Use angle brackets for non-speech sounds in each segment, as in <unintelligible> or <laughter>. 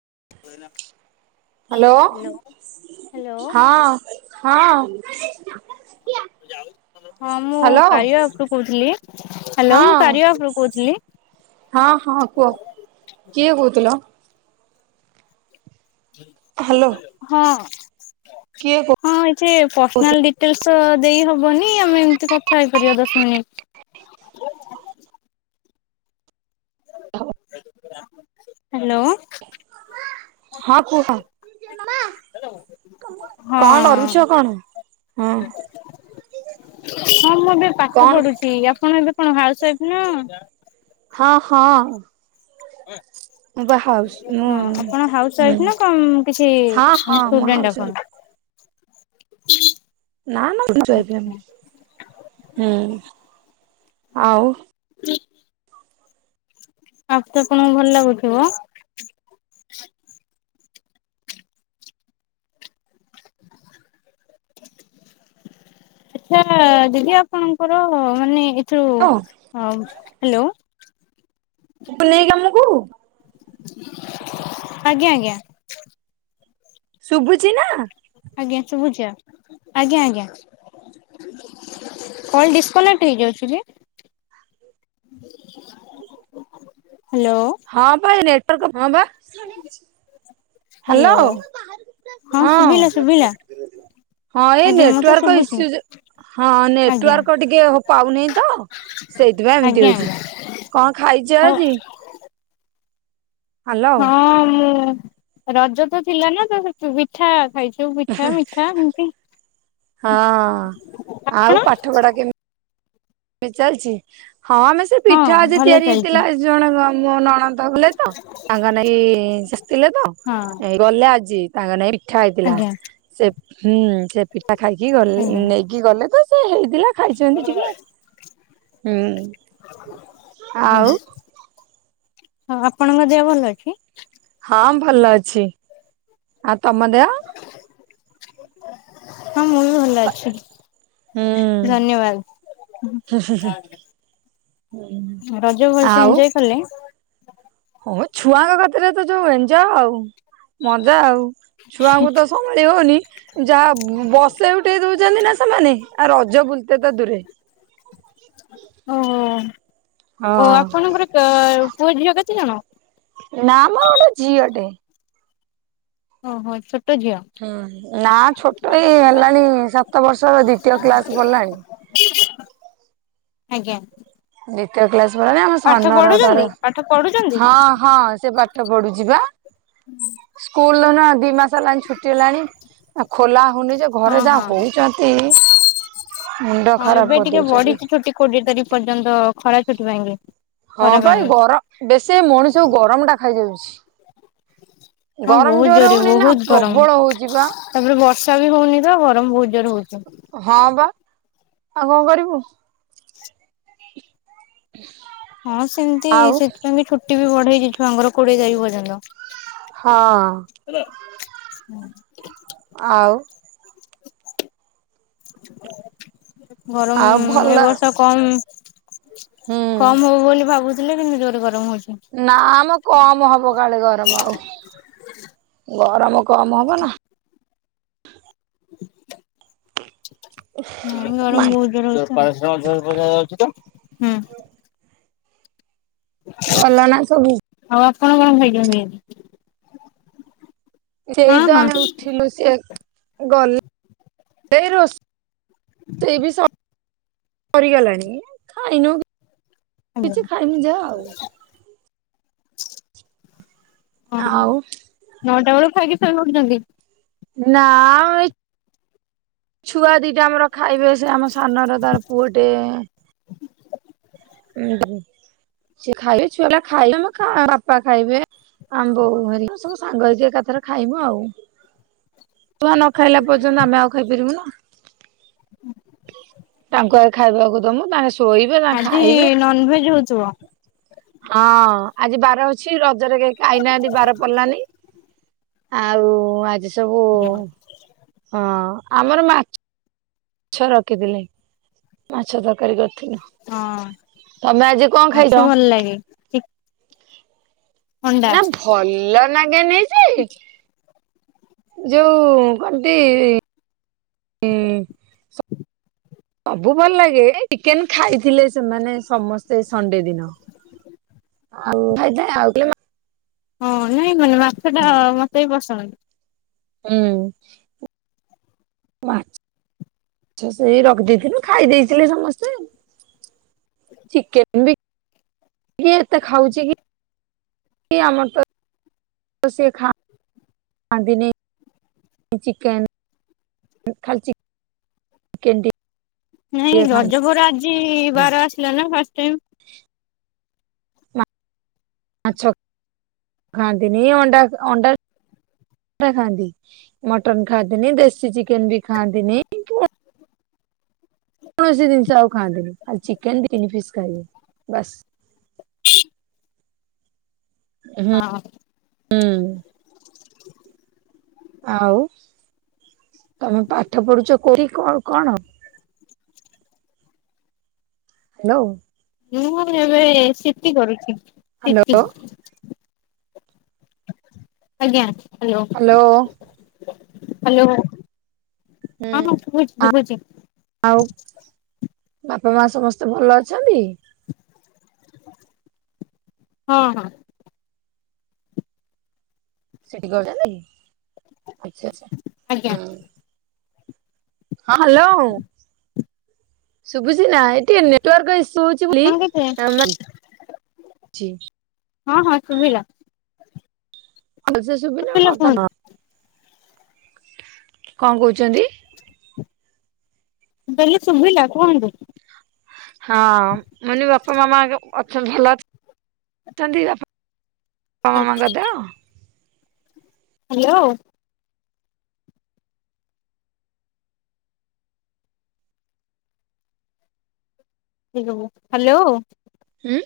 <unintelligible> Hello, ହଁ hello ହଁ। <unintelligible> ହଁ ମୁଁ ହ୍ୟାଲୋ କାରିଆ ଆପରୁ କହୁଥିଲି, ହାଲୋ ହଁ ମୁଁ କାରିଆ ଆପରୁ କହୁଥିଲି। ହଁ ହଁ କୁହ କିଏ କହୁଥିଲ? ହ୍ୟାଲୋ ହଁ। <unintelligible> କିଏ କହୁ ସେ ପର୍ସନାଲ ଡିଟେଲ୍ସ ତ ଦେଇ ହବନି, ଆମେ ଏମିତି କଥା ହେଇପାରିବା ଦଶ ମିନିଟ୍। ହାଲୋ। ହଁ କୁହ। ହଁ କଣ କରୁଚ କଣ? ହଁ। ହଁ, ମୁଁ ଏବେ ପାଠ କଣ ପଢୁଚି, ଆପଣ ଏବେ କଣ ହାଉସୱାଇଫ୍ ନା? ହଁ ହଁ। ମୁଁ ବା ହାଉସ୍ ମୁଁ ହଁ ଆପଣ ହାଉସ୍ ହୁଁ ୱାଇଫ ନା କଣ କିଛି ହଁ ହଁ ମାନେ ମୁଁ ଷ୍ଟୁଡେଣ୍ଟ ହାଉସ୍ ୱାଇଫ୍ ଆପଣ? ନା ନା ମୁ <unintelligible> ଆଇଫ ଏମିତି। ହୁଁ ଆଉ। <unintelligible> ଆଉ ତ କଣ ଭଲ ଲାଗୁଥିବ? <inaudible> ଆଛା ଦିଦି ଆପଣଙ୍କର ମାନେ ଥ୍ରୁ ହ୍ୟାଲୋ। <unintelligible> ନେଇକି ଆମକୁ <inaudible> ଆଜ୍ଞା ଆଜ୍ଞା। ଶୁଭୁଚି ନା? ଆଜ୍ଞା ଶୁଭୁଚି ଆଜ୍ଞା ଆଜ୍ଞା, <inaudible> କଲ ଡିସ୍କନେଟ ହେଇ ଯାଉଚି କି? ହ୍ୟାଲୋ <inaudible> ହଁ ପା ଏଇ ନେଟ ପ୍ରୋବେଲମ ବା ହ୍ୟାଲୋ ହଁ ଶୁଭିଲା ଶୁଭିଲା ହଁ ହଁ ଏଇ ଆଜ୍ଞା ମତେ ନେଟୱର୍କ ଶୁଭୁଛି। ଇସୁ ଜ ହଁ ଆଜ୍ଞା ନେଟୱର୍କ ଟିକେ ପାଉନାହି ତ ସେଇଥିପାଇଁ ଏମିତି ଆଜ୍ଞା ହୋଉଚି। ଆଜ୍ଞା କଣ ଖାଇଛି ହଉ ଆଜି? ହଁ। ରଜ ତ ଥିଲା ନା ତ ପିଠା ଖାଇଚୁ। ସବୁ ପିଠା ମିଠା ଏମତି। ହଁ ଆପଣ? ଆଉ ପାଠ ପଢା କେମିତି? ତି ଚାଲିଚି। ହଁ ଆମେ ସେ ହଁ ପିଠା ଆଜି ଭଲ ତିଆରି ଚାଲିଛି ହେଇଥିଲା ଜଣେ ମୋ ନଣନ୍ଦ କଲେ ତ ତାଙ୍କ ନେଇକ ଆସିଥିଲେ ତ ହଁ ଏ ଗଲେ ଆଜି ତାଙ୍କ ନାଇ ପିଠା ହେଇଥିଲା ଆଜ୍ଞା ସେ। ହୁଁଉ ସେ ପିଠା ଖାଇକି ଗଲେ ଆଜ୍ଞା ନେଇକି ଗଲେ ତ ସେ ହେଇଥିଲା ଖାଇଛନ୍ତି ଟିକେ ହୁଁଉଁ <inaudible> ଆଉ? ଆଜ୍ଞା। <inaudible> ହଁ ଆପଣଙ୍କ ଦେହ ଭଲ ଅଛି? ହଁ ଭଲ ଅଛି, ଆଉ ତମ ଦେହ? <inaudible> ହଁ ମୁଁ ବି ଭଲ ଅଛି। <inaudible> ହୁଁ ଧନ୍ୟବାଦ <inaudible> ରଜ ଭଲସେ ଏନଜୟ କଲେ? <inaudible> ହୋଉ ଛୁଆଙ୍କ କତିରେ ତ ଯୋଉ ଏଞଜୟ ଆଉ ମଜା ଆଉ। ଛୁଆଙ୍କୁ ତ ସମ୍ଭାଳି ହୋଉନି, ଯାହା ବସେଇ ଉଠେଇ ଦୋଉଚନ୍ତି ନା ସେମାନେ, ଆ ରଜ ବୁଲିତେ ତ ଦୂରେ। ଓହୋ ଓ ହଁ ଆପଣଙ୍କର କା ତୋ ପୁଅ ଝିଅ କେତେ ଜଣ? ନାମ ଗୋଟେ ଝିଅଟେ। <unintelligible> ହୁଁ ନା ଛୋଟ ଏଇ ହେଲାଣି ସାତ ବର୍ଷର ଦ୍ଵିତୀୟ କ୍ଲାସ ପଡିଲାଣି। <inaudible> ଆଜ୍ଞା। ଦ୍ୱିତୀୟ କ୍ଲାସ। <unintelligible> ଆମ ପାଠ ସାନର ତାର ପଢୁଛନ୍ତି ପାଠ <inaudible> ପଢୁଛନ୍ତି? ହଁ ହଁ ସେ ପାଠ ପଢୁଚି ପା। <inaudible> ସ୍କୁଲ ରୁ ନା ଦି ମାସ ହେଲାଣି ଛୁଟି ହେଲାଣି। ଆ ଖୋଲା ହଉନି ଯେ ହଁ ଘରେ ଯାହା ହଁ ହଁ <unintelligible> ହଉଛନ୍ତି ମୁଣ୍ଡ ହଁ ଖରାପ ଏବେ ଟିକେ କରିଦଉଛନ୍ତି। ବଢିଚି ଛୁଟି କୋଡିଏ ତାରିକ ପର୍ଯ୍ୟନ୍ତ। ଖରା ଛୁଟି ପାଇଁକି। ହଁ ଖରା ପା ଏଇ ପାଇଁକି। ଗରମ, ବେଶୀ ଏ ମଣିଷକୁ ଗରମ ଟା ଖାଇଯାଉଚି। ହଁ ଗରମ ବହୁତ ଯୋରେ ଜୋରେ ହୋଉନେଇଁ ନା? ବହୁତ ଗରମ ପ୍ରବଳ ହୋଉଚି ପା। ତାପରେ ବର୍ଷା ବି ହୋଉନି ତ ବୋହୁତ ଜୋରେ ହୋଉଚି। <inaudible> ଆଉ କଅ କରିବୁ <inaudible> ହଁ ସେମତି, ଆଉ ସେଥିପାଇଁ ବି ଛୁଟି। <unintelligible> ବି ବଢ଼େଇଚି ଛୁଆଙ୍କର କୋଡିଏ ତାରିଖ ପର୍ଯ୍ୟନ୍ତ। ହଁଅ। ହେଲା? ହୁଁ। ଆଉ। <unintelligible> ଗରମ ଆଉ ଭଲ ଏ ବର୍ଷ କମ୍ ହୁଁ <inaudible> କମ ହବ ବୋଲି ଭାବୁ ଦିନେ କେମିତି ଜୋର ଗରମ ହଉ ନା ଲୋ କମ ହବ କାଳେ ଗରମ ଆଉ ଗରମ କମ ହବ ନା। ନା ଗରମ ବୋହୁତ ଜୋର ହୋଉଚି ତ ହୁଁ । ଭଲ ନା ସବୁ <inaudible> ଆଉ ଆପଣ କଣ ଖାଇଛନ୍ତି? ହଁ ସେଇଦ ଆମେ ହଁ। ଉଠିଲୁ ସେ ଗଲେ ସେଇ ରୋଷେ ରୋଷେଇ ବି ସରି ସରିଗଲାଣି ଖାଇନୁ କିଛି ଖାଇମି ଯାହା ଆଉ। <inaudible> ହଁ ଆଉ ନ କେତେବେଳକୁ ଖାଇକି ଶୋଇ ପଡୁଚନ୍ତି? ନା <inaudible> ଛୁଆ ଦିଟା ଆମର ଖାଇବେ ସେ ଆମ ସାନର ତାର ପୁଅଟେ ହଁ ସେ ଖାଇବେ ଛୁଆପିଲା ଖାଇବେ ଆମେ ବାପା ଖାଇବେ ଆମେ ବୋଉ ହେରିକା ସବୁ ସାଙ୍ଗ ହେଇକି ଏକାଥର ଖାଇବୁ ଆଉ ଛୁଆ ନ ଖାଇଲା ପର୍ଯ୍ୟନ୍ତ ଆମେ ଆଉ ଖାଇପାରିବୁ ନା ତାଙ୍କ ଆ ଖାଇବାକୁ ଦମୁ ତାଙ୍କେ ଶୋଇବେ ତାଙ୍କେ ଆଜି ଖାଇବେ ନନଭେଜ ହଉଥିବ? ହଁ ଆଜି ବାର ଅଛି ରବି ରଜରେ କେହି ଖାଇନାହାଁନ୍ତି ବାର ପଡ଼ିଲାନି । ଆଉ ଆଜି ସବୁ ହଁ । ଆମର ମାଛ ଛ ରଖିଥିଲି। ମାଛ ତରକାରୀ କରି ଥିନୁ ହଁ ତମେ ଆଜି କଣ ମାଛ ଖାଇଛ? ଭଲ ଲାଗେ ଚି ଅଣ୍ଡା ନା ଭଲ ଲାଗେ ନେଇ ଯେ ଯୋଉ କଣ କି <unintelligible> ସବୁ ଭଲ ଲାଗେ ଚିକେନ ଖାଇଥିଲେ ସେମାନେ ସମସ୍ତେ ସଣ୍ଡେ ଦିନ ଆଉ ହଁ ନାଇଁ ମାନେ ମାଛ ଟା ମତେ ବି ପସନ୍ଦ। ହୁଁ। ମାଛଛ ସେଇ ରଖିଦେଇଥିଲୁ ଖାଇ ଦେଇେଇଥିଲି ସମସ୍ତେ ଚିକେନ ବି କି ଏତେ ଖାଉଛି କି ଆମର ତ ସେ ଖା ଖାଆନ୍ତିିନ ଚିକେ ଖାଲି ନାଇଁ ଟିକେ ଖାଆନ୍ତି ରଜପୁର ଆଜି ବାର ଆସିଲା ନା ଫାଇ ଆଛ ଗା ଦିନିଣ୍ଡଣ୍ଡା କ ଖାନ୍ତିି ମଟନ୍ ଖାଦନି ଦେସି ଚିକନ ବି ଖାନ୍ତିି। କୌଣସି ଜିନିଷ ଆଉ ଖାଆନ୍ତିୁନି ଆ ଚିକେନ ତିନି ପିସ୍ ଖାଇବେ ବାସ୍ ହୁଁ ହଁ। ହୁଁ। <inaudible> ଆଉ ତମେ ପାଠ ପଢୁଛ କଠି କ କଣ ହ୍ୟାଲୋ। ମୁଁ ଏବେ ସେଠି କରୁଛି। ହ୍ୟାଲୋ ସେପି ଆଜ୍ଞା। ହ୍ୟାଲୋ। ହ୍ୟାଲୋ। ହୁଁ। ହଁ ଶୁୁଛି ଭୁଛି। ଆଉ ବାପ ମା ସମସ୍ତେ ଭଲ ଅଛନ୍ତି? ହଁ, ହଁ। ସେଠି <unintelligible> ଆଚ୍ଛା, ଆଚ୍ଛା, ଆଜ୍ଞା ହୁଁ। ହଁ ହ୍ୟାଲୋ ଶୁଭୁଛି ନା ଏଇଟି ଟିକେ ନେଟୱାର୍କ ଇସ୍ ସୁ ହଉଚି ବୁଲି ଆପଣ କେତେ <unintelligible> ଚି ହଁ ହଁ ଶୁଭିଲା। ଭଲ ସେ ଶୁଭିଲା ହଁ ତ ନା କଣ କହୁଚନ୍ତି? ଦେଲୁ ଶୁଭିଲା, କଣ କହୁଚୁ? ହଁ ମାନେ ବାପା ମା ମା ଆଗେ ଉ <unintelligible> ହେଲା ଚନ୍ତି ଆପ ବାପା ମାଙ୍କ ଦେହ ହ୍ୟାଲୋ। ଦେଇ ଦବ, ହାଲୋ। ଉଁ,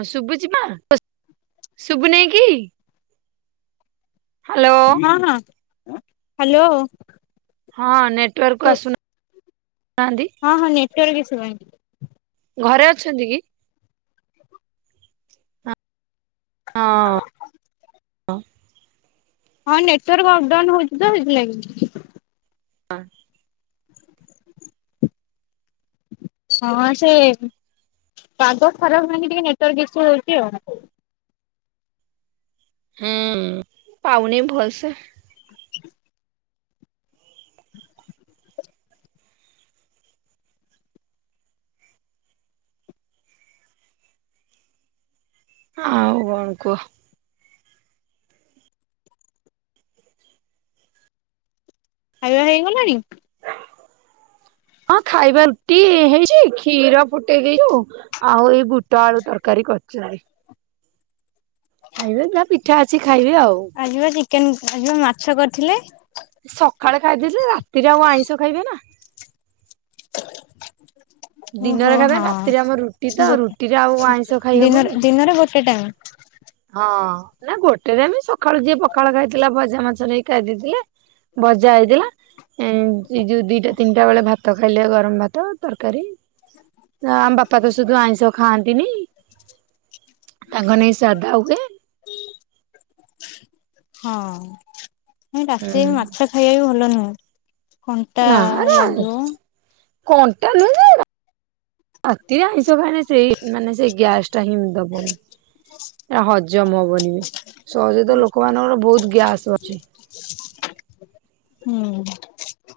ହଁ ଶୁଭୁଛି ପା, ଶୁଭୁ ନାଇକିି? ହଁ, ହଁ। ହାଲୋ। ହଁ ନେ ଟରକ ଆସୁନା ହଁ ହଁ ନେଟୱାର୍କ ଇସ୍ୟୁ ପାଇଁ। ଘରେ ଅଛନ୍ତି କି? ହଁ। ଅଁ, ହଁ ନେଟୱାର୍କ ଅପ୍ ଡାଉନ୍ ହଉଛି ତ ସେଥିଲାଗି। ଆ, ହଁ ସେ ପାଗ ଖରାପ ଲାଗି ଟିକେ ନେଟୱାର୍କ ଇସୁ ହଉଛି ଆଉ। ହୁଁ ପାଉନି ଭଲସେ। <inaudible> ଆଉ କଣ କୁହ? ଖାଇବା ହେଇଗଲାଣି? ହଁ ଖାଇବା ରୁଟି ହେଇ ଟିକ୍ କ୍ଷୀର ଫୁଟେଇ ଦେଇଚୁ, ଯୋଉ ଆଉ ଏଇ ବୁଟ ଆଳୁ ତରକାରୀ କରି ଚାଇ ଖାଇବେ ନା ପିଠା ଅଛି ଖାଇବେ ଆଉ। ଥିଲେ। ସକାଳେ ଖାଇଦେଲେ ରାତିରେ ଆଉ ଆଇଁଷ ଖାଇବେ ନା। <unintelligible> ଓହୋ ଦିନରେ ଖାଇବେ ହଁ ରାତିରେ ଆମର ରୁଟି ତ ଗୋ ରୁଟିରେ ଆଉ ଆଇଁଷ ଖାଇହବ ଦିନରେ କି? ଦିନରେ ଗୋଟେ ଟାଇମ ହଁ ନା ଗୋଟେରେ ଆମେ ସକାଳୁ ଯିଏ ପଖାଳ ଖାଇଥିଲା ଭଜା ମାଛ ନେଇକି ଖାଇ ଦେଇଥିଲେ ଭଜା ହେଇଥିଲା ଏ ଯୋଉ ଦିଟା ତିନିଟା ବେଳେ ଭାତ ଖାଇଲେ ଗରମ ଭାତ ତରକାରୀ ଆମ ବାପା ତ ସୁଧୁ ଆଈଷ ଖାଆନ୍ତି। ଦିନି ତାଙ୍କ ଜାଦା ହୁଏ। ହଁ। ରାତି ଉଁ ମାଛ ଖାଇବା ବି ଭଲ ନୁହେଁ କଣ୍ଟା ନା ରା ଲାଗିବ। କଣ୍ଟା ନ ଅତି ଆଇଁଷ ଖାଏନି ସେଇ ମାନେ ସେଇ ଗ୍ୟାସ ଟାଇମ ଦବନି ହଜମ ହବ ବନି ସହଜ ତ ଲୋକମାନାନଙ୍କର ବହୁତ ଗ୍ୟାସ। ଚି ହୁଁ।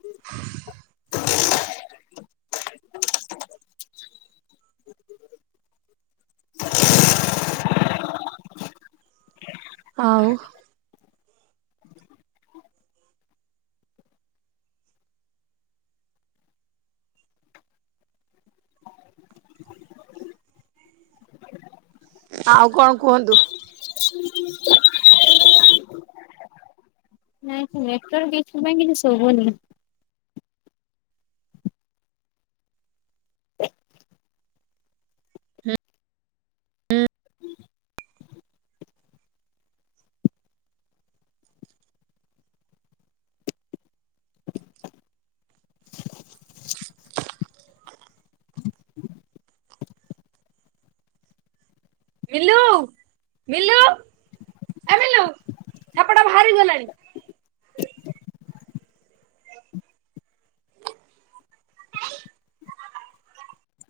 <unintelligible> ଆଉ ଆଉ କଣ କୁହନ୍ତୁ। ନାଇଁ ନେଟୱାର ଇସୁ ପାଇଁ କିଛି ଶବୁନି। ମିିଲୁ ମିିଲୁ ବାହାରି ଗଲାଣି।